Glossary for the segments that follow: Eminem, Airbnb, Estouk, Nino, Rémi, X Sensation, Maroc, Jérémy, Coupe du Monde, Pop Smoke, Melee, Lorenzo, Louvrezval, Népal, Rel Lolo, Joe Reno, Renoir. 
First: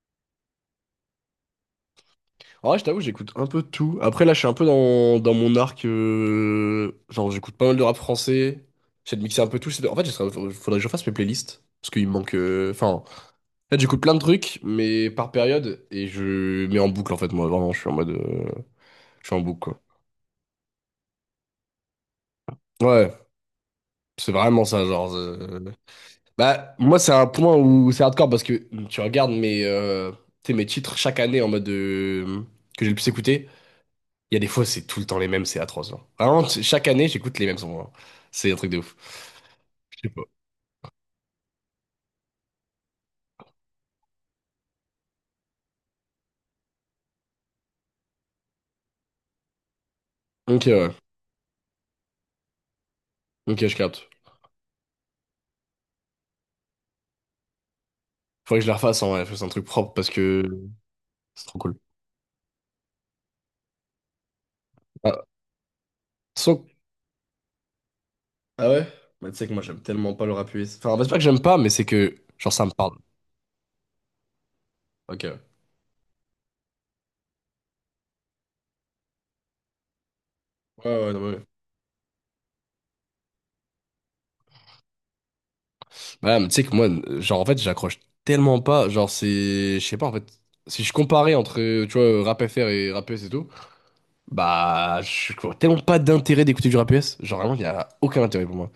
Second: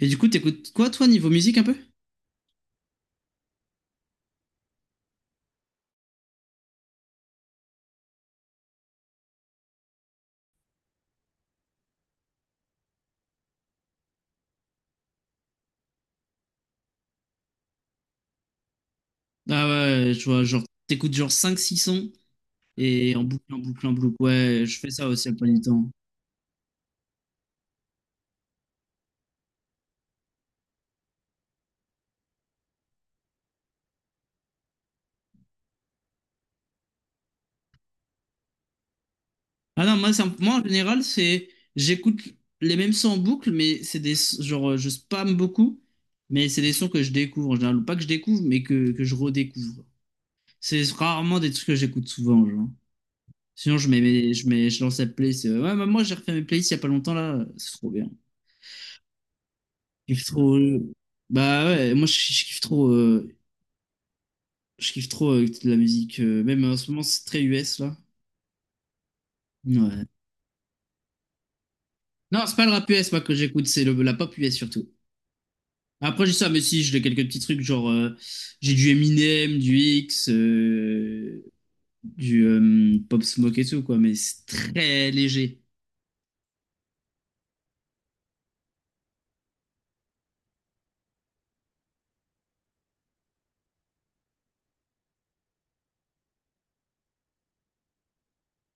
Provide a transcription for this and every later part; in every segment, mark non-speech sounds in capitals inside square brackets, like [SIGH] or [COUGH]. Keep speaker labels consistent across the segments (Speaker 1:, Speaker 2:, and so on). Speaker 1: Et du coup, t'écoutes quoi, toi, niveau musique un peu?
Speaker 2: En vrai, je t'avoue, j'écoute un peu de tout. Après, là, je suis un peu dans mon arc. Genre, j'écoute pas mal de rap français. J'essaie de mixer un peu tout. En fait, faudrait que je fasse mes playlists. Parce qu'il me manque. Enfin, en fait, j'écoute plein de trucs, mais par période. Et je mets en boucle, en fait, moi. Vraiment, je suis en mode. Je suis en boucle,
Speaker 1: Ah
Speaker 2: quoi.
Speaker 1: ouais, je vois, genre, t'écoutes genre cinq six sons
Speaker 2: Ouais,
Speaker 1: et en boucle, en boucle, en boucle.
Speaker 2: c'est
Speaker 1: Ouais,
Speaker 2: vraiment
Speaker 1: je
Speaker 2: ça,
Speaker 1: fais ça
Speaker 2: genre.
Speaker 1: aussi à pas du temps.
Speaker 2: Bah, moi, c'est un point où c'est hardcore parce que tu regardes tu sais, mes titres chaque année en mode. Que j'ai le plus écouté. Il y a des fois, c'est tout le temps les mêmes, c'est atroce, genre. Vraiment, chaque année, j'écoute les mêmes sons, genre. C'est un truc de ouf.
Speaker 1: Ah non,
Speaker 2: Je
Speaker 1: moi,
Speaker 2: sais pas.
Speaker 1: moi en général, c'est j'écoute les mêmes sons en boucle, mais c'est des genre je spam beaucoup, mais c'est des sons que je découvre en général, ou pas que je découvre, mais que je redécouvre.
Speaker 2: Ok,
Speaker 1: C'est
Speaker 2: ouais.
Speaker 1: rarement des trucs que j'écoute souvent, genre.
Speaker 2: Ok, je
Speaker 1: Sinon, je mets,
Speaker 2: capte.
Speaker 1: mes- je mets, je lance la playlist. Ouais, bah, moi, j'ai refait mes playlists il y a pas longtemps là, c'est trop bien.
Speaker 2: Faudrait que je les refasse en vrai, fasse un truc propre parce
Speaker 1: Je kiffe
Speaker 2: que
Speaker 1: trop.
Speaker 2: c'est trop
Speaker 1: Bah
Speaker 2: cool.
Speaker 1: ouais, moi, je kiffe trop,
Speaker 2: Ah,
Speaker 1: de la musique. Même
Speaker 2: so-
Speaker 1: en ce moment, c'est très US là.
Speaker 2: Ah ouais? Bah, tu sais que moi, j'aime
Speaker 1: Ouais.
Speaker 2: tellement pas le rap US. Enfin, c'est pas que j'aime pas, mais c'est que,
Speaker 1: Non,
Speaker 2: genre,
Speaker 1: c'est pas
Speaker 2: ça me
Speaker 1: le rap
Speaker 2: parle.
Speaker 1: US, moi, que j'écoute, c'est la pop US surtout.
Speaker 2: Ok. Ouais,
Speaker 1: Après, j'ai ça, mais si, j'ai quelques petits trucs, genre, j'ai du Eminem, du X,
Speaker 2: ouais, non, mais
Speaker 1: euh,
Speaker 2: ouais.
Speaker 1: du euh, Pop Smoke et tout, quoi, mais c'est très léger.
Speaker 2: Bah, mais tu sais que moi, genre, en fait, j'accroche tellement pas. Genre, c'est. Je sais pas, en fait. Si je comparais entre, tu vois, rap FR et rap US et tout, bah, je vois tellement pas d'intérêt d'écouter du rap US. Genre, vraiment, il y a aucun intérêt pour moi.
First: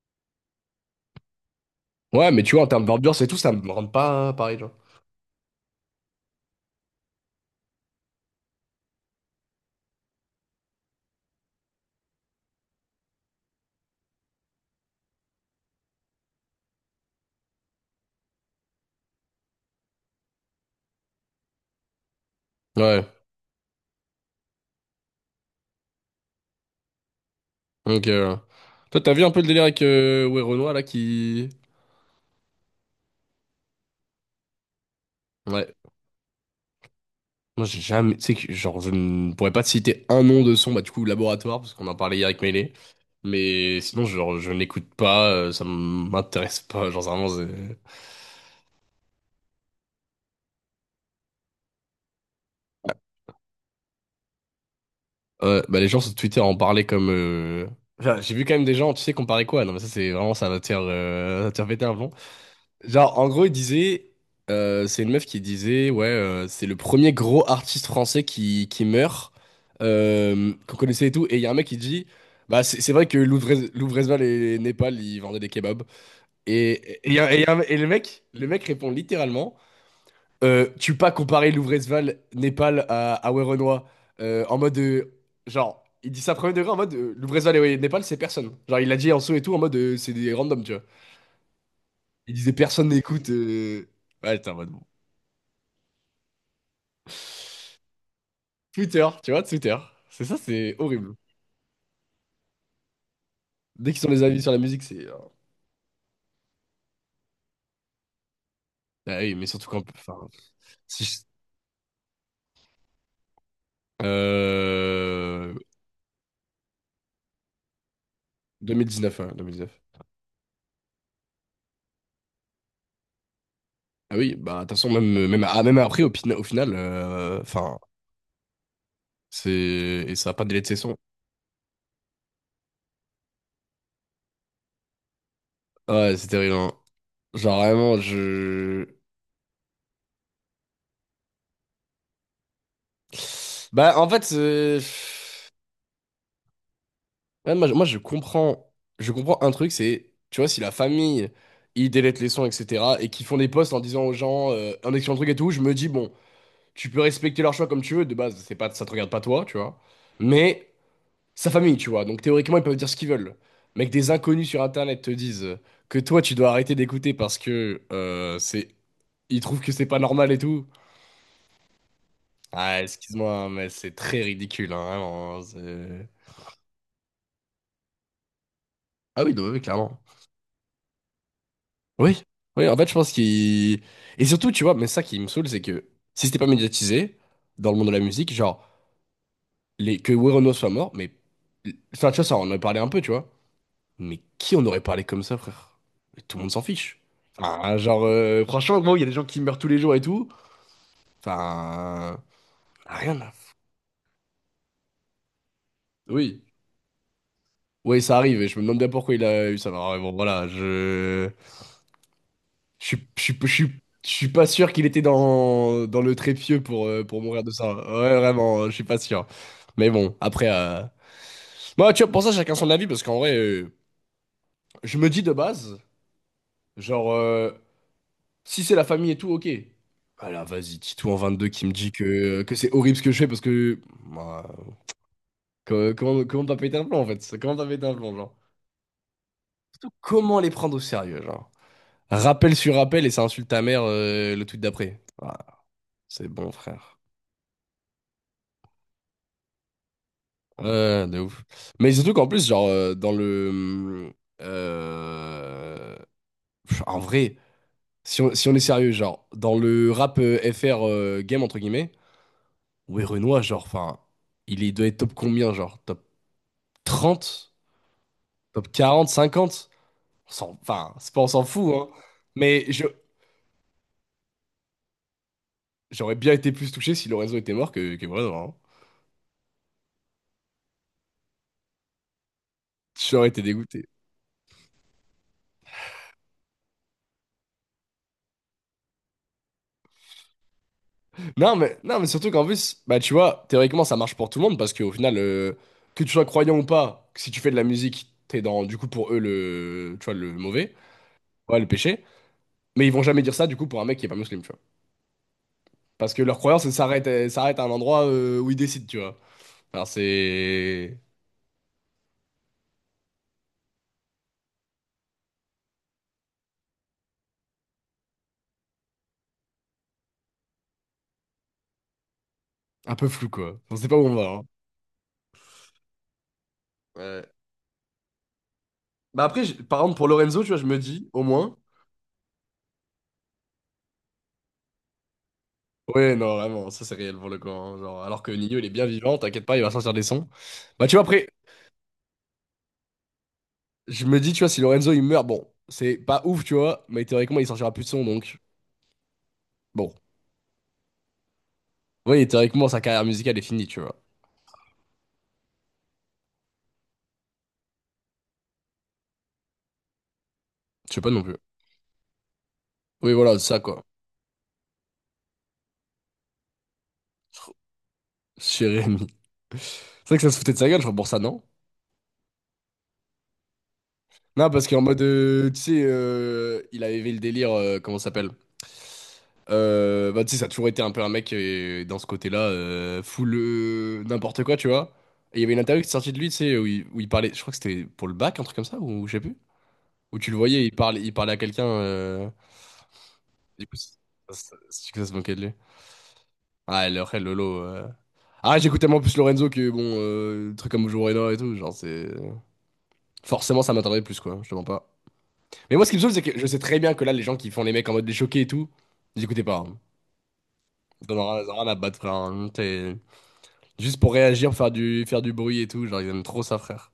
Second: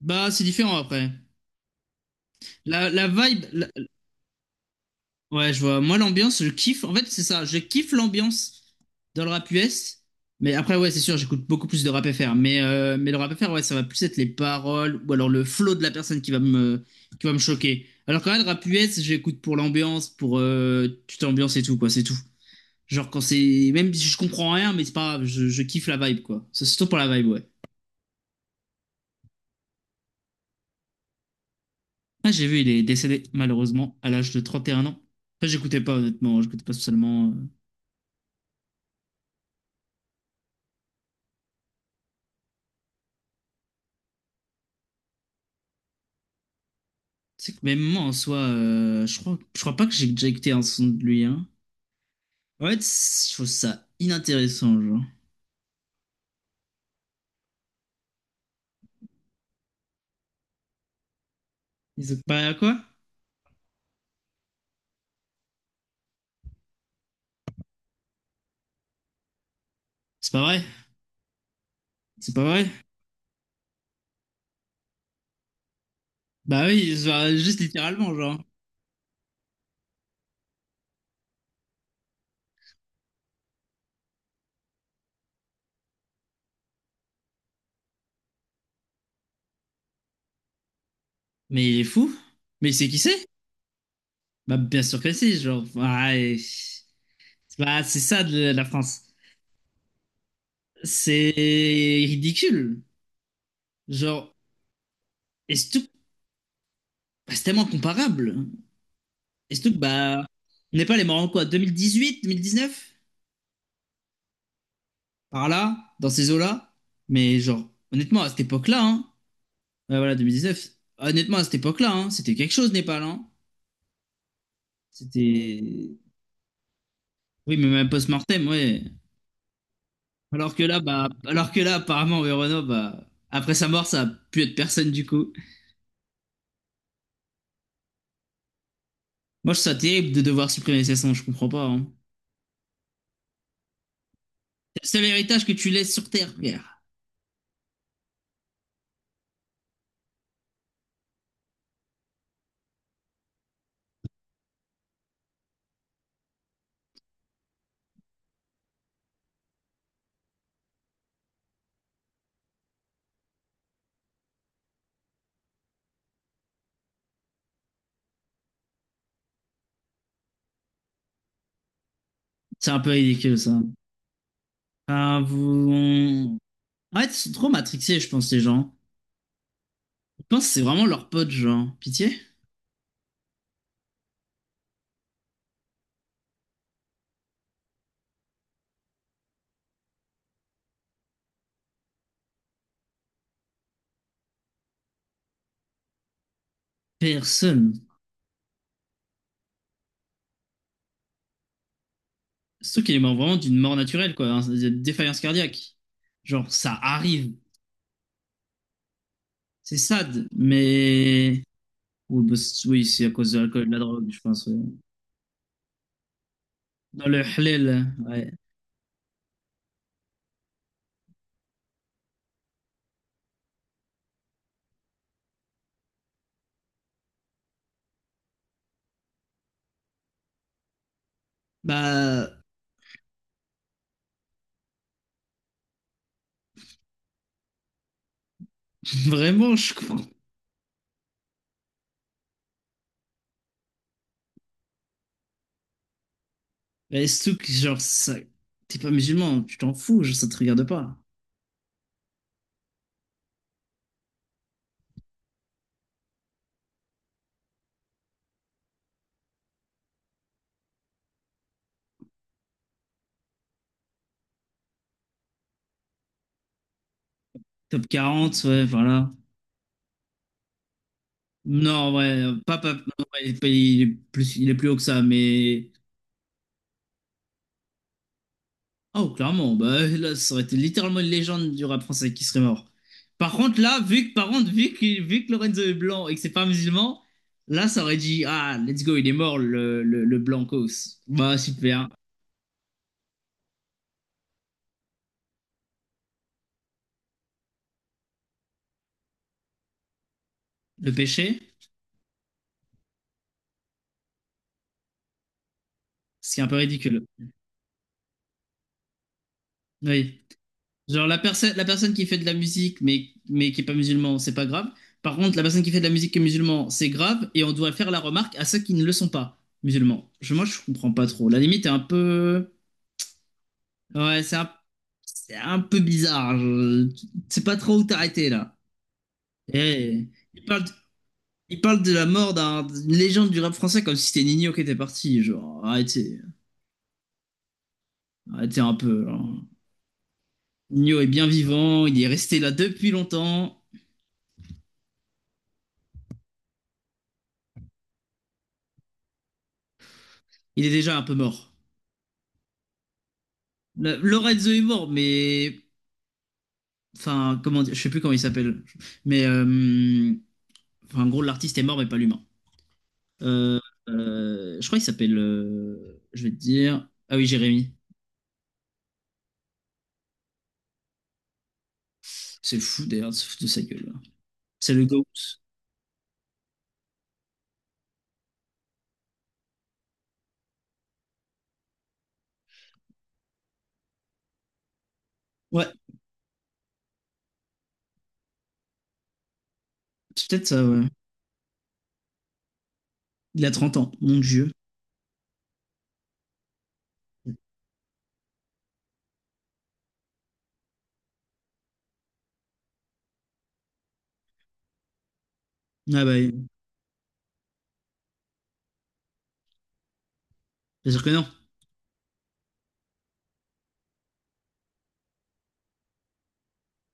Speaker 1: Bah, c'est différent après.
Speaker 2: Ouais, mais tu vois, en termes
Speaker 1: La, la
Speaker 2: d'ambiance et tout,
Speaker 1: vibe,
Speaker 2: ça
Speaker 1: la-
Speaker 2: me rend pas pareil, genre.
Speaker 1: ouais, je vois. Moi, l'ambiance, je kiffe. En fait, c'est ça, je kiffe l'ambiance dans le rap US, mais après, ouais, c'est sûr, j'écoute beaucoup plus de rap FR, mais le rap FR, ouais, ça va plus être les paroles ou alors le flow de la personne qui va me choquer. Alors, quand même, le rap US, j'écoute pour l'ambiance, pour tu t'ambiances et tout, quoi, c'est tout.
Speaker 2: Ouais,
Speaker 1: Genre quand c'est. Même si je comprends rien, mais c'est pas grave, je kiffe la vibe, quoi. C'est surtout pour la vibe, ouais.
Speaker 2: donc, toi, t'as vu un peu le délire avec ouais, Renoir, là, qui...
Speaker 1: Ah, j'ai vu, il est décédé, malheureusement, à l'âge de 31 ans. Enfin,
Speaker 2: Ouais.
Speaker 1: j'écoutais pas, honnêtement, hein, j'écoutais pas spécialement.
Speaker 2: Moi, j'ai jamais... Tu sais que, genre, je ne pourrais pas te citer un nom de son, bah, du coup, Laboratoire, parce qu'on en parlait hier avec Melee. Mais sinon, genre, je n'écoute pas, ça m'intéresse pas, genre, vraiment,
Speaker 1: C'est que même moi, en soi, je crois pas que j'ai déjà écouté un son de lui, hein. En fait, je trouve ça inintéressant, genre.
Speaker 2: ouais, bah, les gens sur Twitter en parlaient comme enfin, j'ai vu quand même des gens, tu sais, comparer quoi? Non, mais ça, c'est vraiment, ça va te faire péter un plomb.
Speaker 1: Ils ont pas quoi?
Speaker 2: Genre, en gros, c'est une meuf qui disait, ouais, c'est le premier gros artiste français qui meurt,
Speaker 1: C'est pas vrai.
Speaker 2: qu'on connaissait et tout. Et il y a un mec qui dit,
Speaker 1: C'est pas
Speaker 2: bah,
Speaker 1: vrai.
Speaker 2: c'est vrai que Louvrezval et Népal, ils vendaient des kebabs.
Speaker 1: Bah oui,
Speaker 2: Il y
Speaker 1: genre,
Speaker 2: a- et il y a
Speaker 1: juste
Speaker 2: un- et le
Speaker 1: littéralement,
Speaker 2: mec,
Speaker 1: genre.
Speaker 2: le mec répond littéralement, tu peux pas comparer Louvrezval, Népal à Werenoi, en mode, genre, il dit ça premier degré en mode, Louvrezval et ouais, Népal, c'est personne. Genre, il l'a dit en dessous et tout, en mode, c'est des randoms, tu vois.
Speaker 1: Mais il est fou.
Speaker 2: Il disait,
Speaker 1: Mais
Speaker 2: personne
Speaker 1: c'est qui c'est?
Speaker 2: n'écoute. Ouais, t'es en
Speaker 1: Bah
Speaker 2: mode.
Speaker 1: bien sûr que si, genre. Ouais. C'est ça de la France.
Speaker 2: Twitter, tu vois, Twitter. C'est ça, c'est horrible.
Speaker 1: C'est ridicule.
Speaker 2: Dès qu'ils ont les
Speaker 1: Genre,
Speaker 2: avis sur la musique, c'est.
Speaker 1: Estouk, bah, c'est tellement comparable.
Speaker 2: Ah oui, mais surtout
Speaker 1: Estouk,
Speaker 2: quand. Enfin,
Speaker 1: bah, on n'est pas
Speaker 2: si
Speaker 1: les
Speaker 2: je-
Speaker 1: morts en quoi, 2018, 2019 par
Speaker 2: Euh...
Speaker 1: là, dans ces eaux-là. Mais genre,
Speaker 2: 2019, hein, 2019.
Speaker 1: ouais, voilà, neuf honnêtement, à cette époque-là, hein, c'était quelque chose, Népal, hein.
Speaker 2: Ah oui, bah, de toute façon, même,
Speaker 1: C'était.
Speaker 2: même après, au final,
Speaker 1: Oui, mais
Speaker 2: enfin,
Speaker 1: même post-mortem, ouais.
Speaker 2: c'est. Et ça a pas de
Speaker 1: Alors
Speaker 2: délai
Speaker 1: que
Speaker 2: de
Speaker 1: là,
Speaker 2: session.
Speaker 1: apparemment, Renault, bah, après sa mort, ça a pu être personne du coup.
Speaker 2: Ouais, c'est terrible, hein. Genre, vraiment, je.
Speaker 1: Moi, je trouve ça terrible de devoir supprimer ses sons, je comprends pas, hein.
Speaker 2: Bah, en fait,
Speaker 1: C'est le seul héritage que tu laisses sur Terre, frère.
Speaker 2: ouais, moi, je comprends. Je comprends un truc, c'est. Tu vois, si la famille, ils délaient les sons, etc., et qu'ils font des posts en disant aux gens, en expliquant le truc et tout, je me dis, bon. Tu peux respecter leur choix comme tu veux, de base, c'est pas, ça te regarde pas toi, tu vois. Mais sa famille, tu vois. Donc théoriquement, ils peuvent dire ce qu'ils veulent. Mais que des inconnus sur Internet te disent que toi, tu dois arrêter d'écouter parce que c'est, ils trouvent que c'est pas normal et tout.
Speaker 1: C'est
Speaker 2: Ah,
Speaker 1: un peu ridicule,
Speaker 2: excuse-moi,
Speaker 1: ça.
Speaker 2: mais c'est très ridicule, hein,
Speaker 1: Enfin,
Speaker 2: vraiment.
Speaker 1: vous... ouais fait, ils sont trop matrixés, je pense, les gens.
Speaker 2: Ah oui, non, oui, clairement.
Speaker 1: Je pense que c'est vraiment leur pote, genre. Pitié.
Speaker 2: Oui, oui, en fait, je pense qu'il... Et surtout, tu vois, mais ça qui me saoule, c'est que si c'était pas médiatisé dans le monde de la musique, genre, les... que Werenoi soit mort, mais... Enfin, tu vois, ça, on en a parlé un peu, tu vois. Mais qui en aurait parlé comme ça, frère? Mais tout le monde s'en fiche. Enfin,
Speaker 1: Personne.
Speaker 2: genre, franchement, gros, il y a des gens qui meurent tous les jours et tout. Enfin,
Speaker 1: Surtout qu'il est mort
Speaker 2: rien à-
Speaker 1: vraiment d'une mort naturelle, quoi, hein, de défaillance cardiaque.
Speaker 2: oui.
Speaker 1: Genre, ça arrive.
Speaker 2: Oui, ça arrive, et je me demande bien pourquoi il a eu ça.
Speaker 1: C'est
Speaker 2: Alors, bon,
Speaker 1: sad,
Speaker 2: voilà, je...
Speaker 1: mais... Oui, bah, oui,
Speaker 2: Je
Speaker 1: c'est
Speaker 2: suis,
Speaker 1: à
Speaker 2: je
Speaker 1: cause
Speaker 2: suis,
Speaker 1: de
Speaker 2: je
Speaker 1: l'alcool et de
Speaker 2: suis,
Speaker 1: la drogue,
Speaker 2: je
Speaker 1: je
Speaker 2: suis pas
Speaker 1: pense. Ouais.
Speaker 2: sûr qu'il était dans, dans le trépied pour,
Speaker 1: Dans le
Speaker 2: mourir de ça.
Speaker 1: halal,
Speaker 2: Ouais,
Speaker 1: ouais.
Speaker 2: vraiment, je suis pas sûr. Mais bon, après. Moi, tu vois, pour ça, chacun son avis, parce qu'en vrai, je me dis de base, genre, si c'est la famille et tout, ok. Voilà, vas-y, Titou en 22 qui me dit
Speaker 1: Bah,
Speaker 2: que c'est horrible ce que je fais parce que. Bah, comment t'as pété un plomb en fait? Ça Comment t'as pété un plomb, genre?
Speaker 1: [LAUGHS] vraiment, je
Speaker 2: Surtout,
Speaker 1: comprends.
Speaker 2: comment les prendre au sérieux, genre? Rappel sur rappel et ça insulte ta mère le tweet d'après. Ah, c'est bon, frère.
Speaker 1: Mais surtout que, genre, ça... t'es pas musulman, tu t'en fous, genre, ça te regarde pas.
Speaker 2: Ouais, de ouf. Mais surtout qu'en plus, genre, dans le. euh, En vrai, si on est sérieux, genre, dans le rap FR game, entre guillemets. Ouais, Renoir, genre, enfin, doit être top combien, genre? Top 30,
Speaker 1: Top 40 ouais,
Speaker 2: top 40,
Speaker 1: voilà.
Speaker 2: 50. On s'en- Enfin, c'est pas on s'en fout, hein.
Speaker 1: Non, ouais, pas,
Speaker 2: Mais
Speaker 1: pas, non,
Speaker 2: je-
Speaker 1: ouais, il est pas- il est plus haut que ça, mais.
Speaker 2: j'aurais bien été plus touché si Lorenzo était mort que Renoir, hein.
Speaker 1: Oh, clairement, bah là, ça aurait été littéralement une légende du rap français qui serait mort.
Speaker 2: J'aurais
Speaker 1: Par
Speaker 2: été
Speaker 1: contre, là,
Speaker 2: dégoûté.
Speaker 1: vu que Lorenzo est blanc et que c'est pas musulman, là, ça aurait dit, ah, let's go, il est mort, le blancos. Bah,
Speaker 2: Non, mais,
Speaker 1: super.
Speaker 2: non, mais surtout qu'en plus, bah, tu vois, théoriquement, ça marche pour tout le monde parce qu'au final, que tu sois croyant ou pas, si tu fais de la musique, t'es dans, du coup, pour eux, le, tu vois, le mauvais,
Speaker 1: Le péché,
Speaker 2: ouais, le péché. Mais ils vont jamais dire ça, du coup, pour un mec qui est pas musulman, tu vois. Parce que
Speaker 1: ce
Speaker 2: leur
Speaker 1: qui est un peu
Speaker 2: croyance, elle
Speaker 1: ridicule.
Speaker 2: s'arrête, elle s'arrête à un endroit où ils décident, tu vois. Alors
Speaker 1: Oui.
Speaker 2: c'est
Speaker 1: Genre la personne qui fait de la musique mais qui est pas musulman, c'est pas grave. Par contre, la personne qui fait de la musique qui est musulman, c'est grave et on doit faire la remarque à ceux qui ne le sont pas musulmans. Moi, je comprends pas trop. La limite est un peu,
Speaker 2: un peu flou quoi. On sait pas où on
Speaker 1: ouais,
Speaker 2: va, hein.
Speaker 1: c'est un peu bizarre. Je
Speaker 2: Ouais.
Speaker 1: sais pas trop où t'arrêter là.
Speaker 2: Bah après, par exemple,
Speaker 1: Et,
Speaker 2: pour Lorenzo,
Speaker 1: il
Speaker 2: tu vois,
Speaker 1: parle,
Speaker 2: je
Speaker 1: de-
Speaker 2: me dis, au moins,
Speaker 1: il parle de la mort d'une légende du rap français comme si c'était Nino qui était parti. Genre,
Speaker 2: ouais,
Speaker 1: arrêtez,
Speaker 2: non, vraiment, ça c'est réel pour le coup, hein. Genre, alors que Nino
Speaker 1: arrêtez
Speaker 2: il est
Speaker 1: un
Speaker 2: bien
Speaker 1: peu,
Speaker 2: vivant, t'inquiète
Speaker 1: genre.
Speaker 2: pas, il va sortir des sons. Bah tu
Speaker 1: Nino
Speaker 2: vois,
Speaker 1: est bien
Speaker 2: après,
Speaker 1: vivant, il est resté là depuis longtemps.
Speaker 2: je me dis, tu vois, si Lorenzo il meurt, bon, c'est pas ouf, tu vois, mais théoriquement il sortira plus de sons donc. Bon.
Speaker 1: Il est déjà un peu mort.
Speaker 2: Oui, théoriquement sa carrière musicale est finie, tu vois.
Speaker 1: Lorenzo est mort, mais enfin, comment dire, je sais plus comment il s'appelle, mais
Speaker 2: Je sais
Speaker 1: enfin, en
Speaker 2: pas non
Speaker 1: gros,
Speaker 2: plus.
Speaker 1: l'artiste est mort, mais pas l'humain.
Speaker 2: Oui, voilà, c'est ça
Speaker 1: Euh,
Speaker 2: quoi.
Speaker 1: je crois qu'il s'appelle, je vais te dire, ah oui, Jérémy.
Speaker 2: Chez Rémi. C'est vrai que ça se foutait de sa gueule, je crois, pour ça, non?
Speaker 1: C'est fou d'ailleurs de se foutre de sa gueule, là.
Speaker 2: Non, parce
Speaker 1: C'est
Speaker 2: qu'en
Speaker 1: le
Speaker 2: mode,
Speaker 1: GOAT.
Speaker 2: tu sais, il avait le délire, comment ça s'appelle? Bah, tu sais, ça a toujours été un peu un mec dans ce côté-là, full n'importe quoi, tu vois. Et il y avait une
Speaker 1: Ouais,
Speaker 2: interview qui est sortie de lui, tu sais, où il parlait, je crois que c'était pour le bac, un truc comme ça, ou je sais plus. Où
Speaker 1: c'est
Speaker 2: tu le
Speaker 1: peut-être
Speaker 2: voyais,
Speaker 1: ça.
Speaker 2: il
Speaker 1: Ouais.
Speaker 2: parlait, il parlait à quelqu'un.
Speaker 1: Il a
Speaker 2: Du coup,
Speaker 1: 30 ans, mon Dieu.
Speaker 2: ça se moquait de lui. Ah, le Rel Lolo. Ah, j'écoute tellement plus Lorenzo que, bon, le truc comme Joe Reno et tout, genre, c'est. Forcément, ça m'attendait plus, quoi, je te mens pas. Mais moi, ce qui me
Speaker 1: Ah bah,
Speaker 2: saoule, c'est que je
Speaker 1: bien
Speaker 2: sais très bien que là, les gens qui font les mecs en mode des choqués et tout, ils écoutaient pas, hein.
Speaker 1: sûr que
Speaker 2: Ils en
Speaker 1: non.
Speaker 2: ont rien ils en ont rien à battre, frère, hein. Juste pour réagir, faire du bruit et tout. Genre, ils aiment trop ça, frère.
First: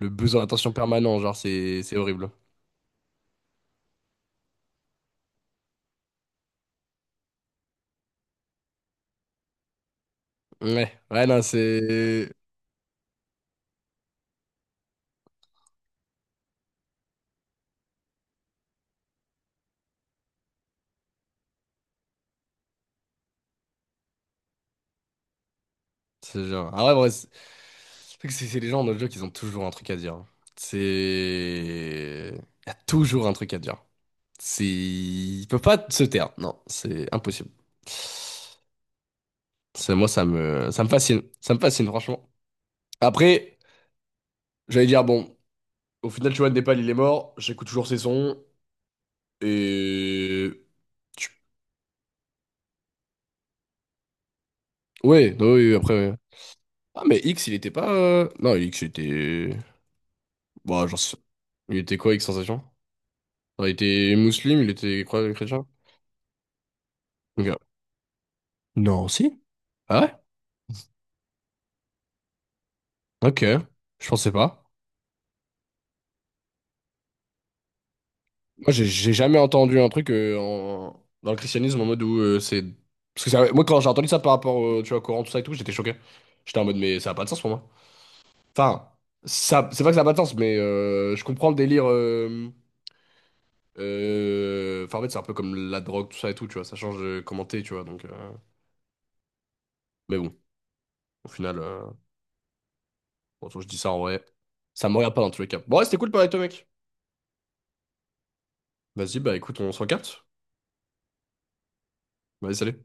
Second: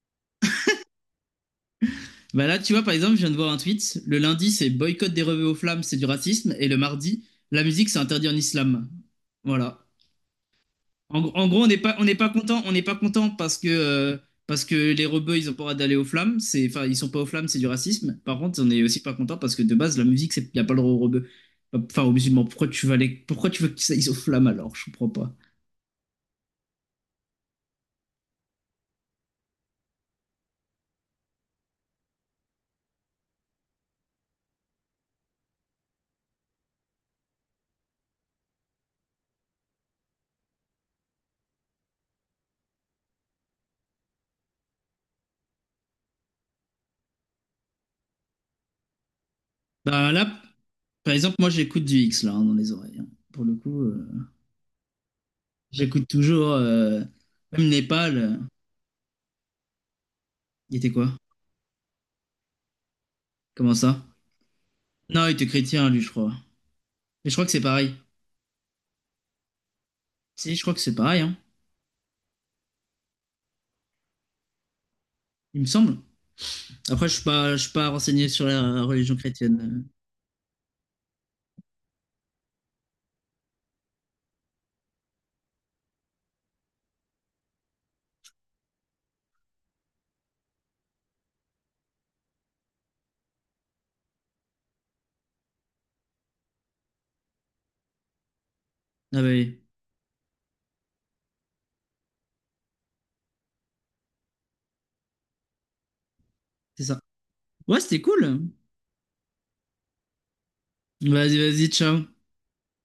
Speaker 2: Le besoin d'attention permanent, genre, c'est horrible.
Speaker 1: Bah là, tu vois, par exemple, je viens de voir un tweet. Le lundi, c'est boycott des revues aux flammes, c'est du racisme, et le mardi, la musique, c'est interdit en islam. Voilà.
Speaker 2: Ouais,
Speaker 1: En,
Speaker 2: ouais,
Speaker 1: gr-
Speaker 2: non,
Speaker 1: en gros,
Speaker 2: c'est.
Speaker 1: on n'est pas content parce que les rebeux, ils ont pas le droit d'aller aux flammes. C'est, enfin, ils sont pas aux flammes, c'est du racisme. Par contre, on est aussi pas content parce que de base, la musique, c'est, y a pas le droit aux rebeux. Enfin, aux musulmans. Pourquoi pourquoi tu veux qu'ils aillent aux flammes alors? Je comprends pas.
Speaker 2: C'est genre. Ah ouais, ouais, c'est c'est les gens dans le jeu qui ont toujours un truc à dire, hein. C'est. Il y a toujours un truc à dire. C'est. Ils peuvent pas se taire. Non, c'est impossible. C'est moi, ça me fascine. Ça me fascine, franchement. Après, j'allais dire, bon, au final, tu vois, Népal, il est mort, j'écoute toujours ses sons,
Speaker 1: Bah là,
Speaker 2: et...
Speaker 1: par
Speaker 2: tu-
Speaker 1: exemple, moi, j'écoute du X là, hein, dans les oreilles, hein. Pour le coup,
Speaker 2: Ouais, non, oui, oui, après,
Speaker 1: j'écoute
Speaker 2: ouais.
Speaker 1: toujours,
Speaker 2: Ah, mais X, il
Speaker 1: même
Speaker 2: était pas...
Speaker 1: Népal. euh,
Speaker 2: Non, X, il était...
Speaker 1: il
Speaker 2: Bon,
Speaker 1: était quoi?
Speaker 2: il était quoi, X Sensation? Non, il
Speaker 1: Comment ça?
Speaker 2: était musulman, il était
Speaker 1: Non,
Speaker 2: croyant,
Speaker 1: il était
Speaker 2: chrétien?
Speaker 1: chrétien lui, je crois. Et je crois que
Speaker 2: Ok.
Speaker 1: c'est pareil.
Speaker 2: Non, si? Ah ouais?
Speaker 1: Si, je crois que c'est pareil. Hein.
Speaker 2: Ok, je pensais pas.
Speaker 1: Il me semble. Après, je suis pas renseigné sur
Speaker 2: Moi,
Speaker 1: la
Speaker 2: j'ai
Speaker 1: religion
Speaker 2: jamais entendu
Speaker 1: chrétienne.
Speaker 2: un truc dans le christianisme en mode où c'est... Parce que moi, quand j'ai entendu ça par rapport tu vois, au Coran, tout ça et tout, j'étais choqué. J'étais en mode, mais ça a pas de sens pour moi. Enfin, ça, c'est pas que ça n'a pas de sens, mais je comprends le délire. Enfin, en fait, c'est un peu comme la drogue, tout ça et tout, tu vois. Ça change de comment t'es, tu vois.
Speaker 1: Ah bah oui,
Speaker 2: Mais bon, au final, bon, je dis ça en vrai. Ça me regarde pas dans tous les cas. Bon, ouais, c'était cool de parler avec toi, mec.
Speaker 1: c'est ça. Ouais, c'était cool.
Speaker 2: Vas-y, bah écoute, on se recapte.
Speaker 1: Vas-y, vas-y, ciao.
Speaker 2: Vas-y, salut.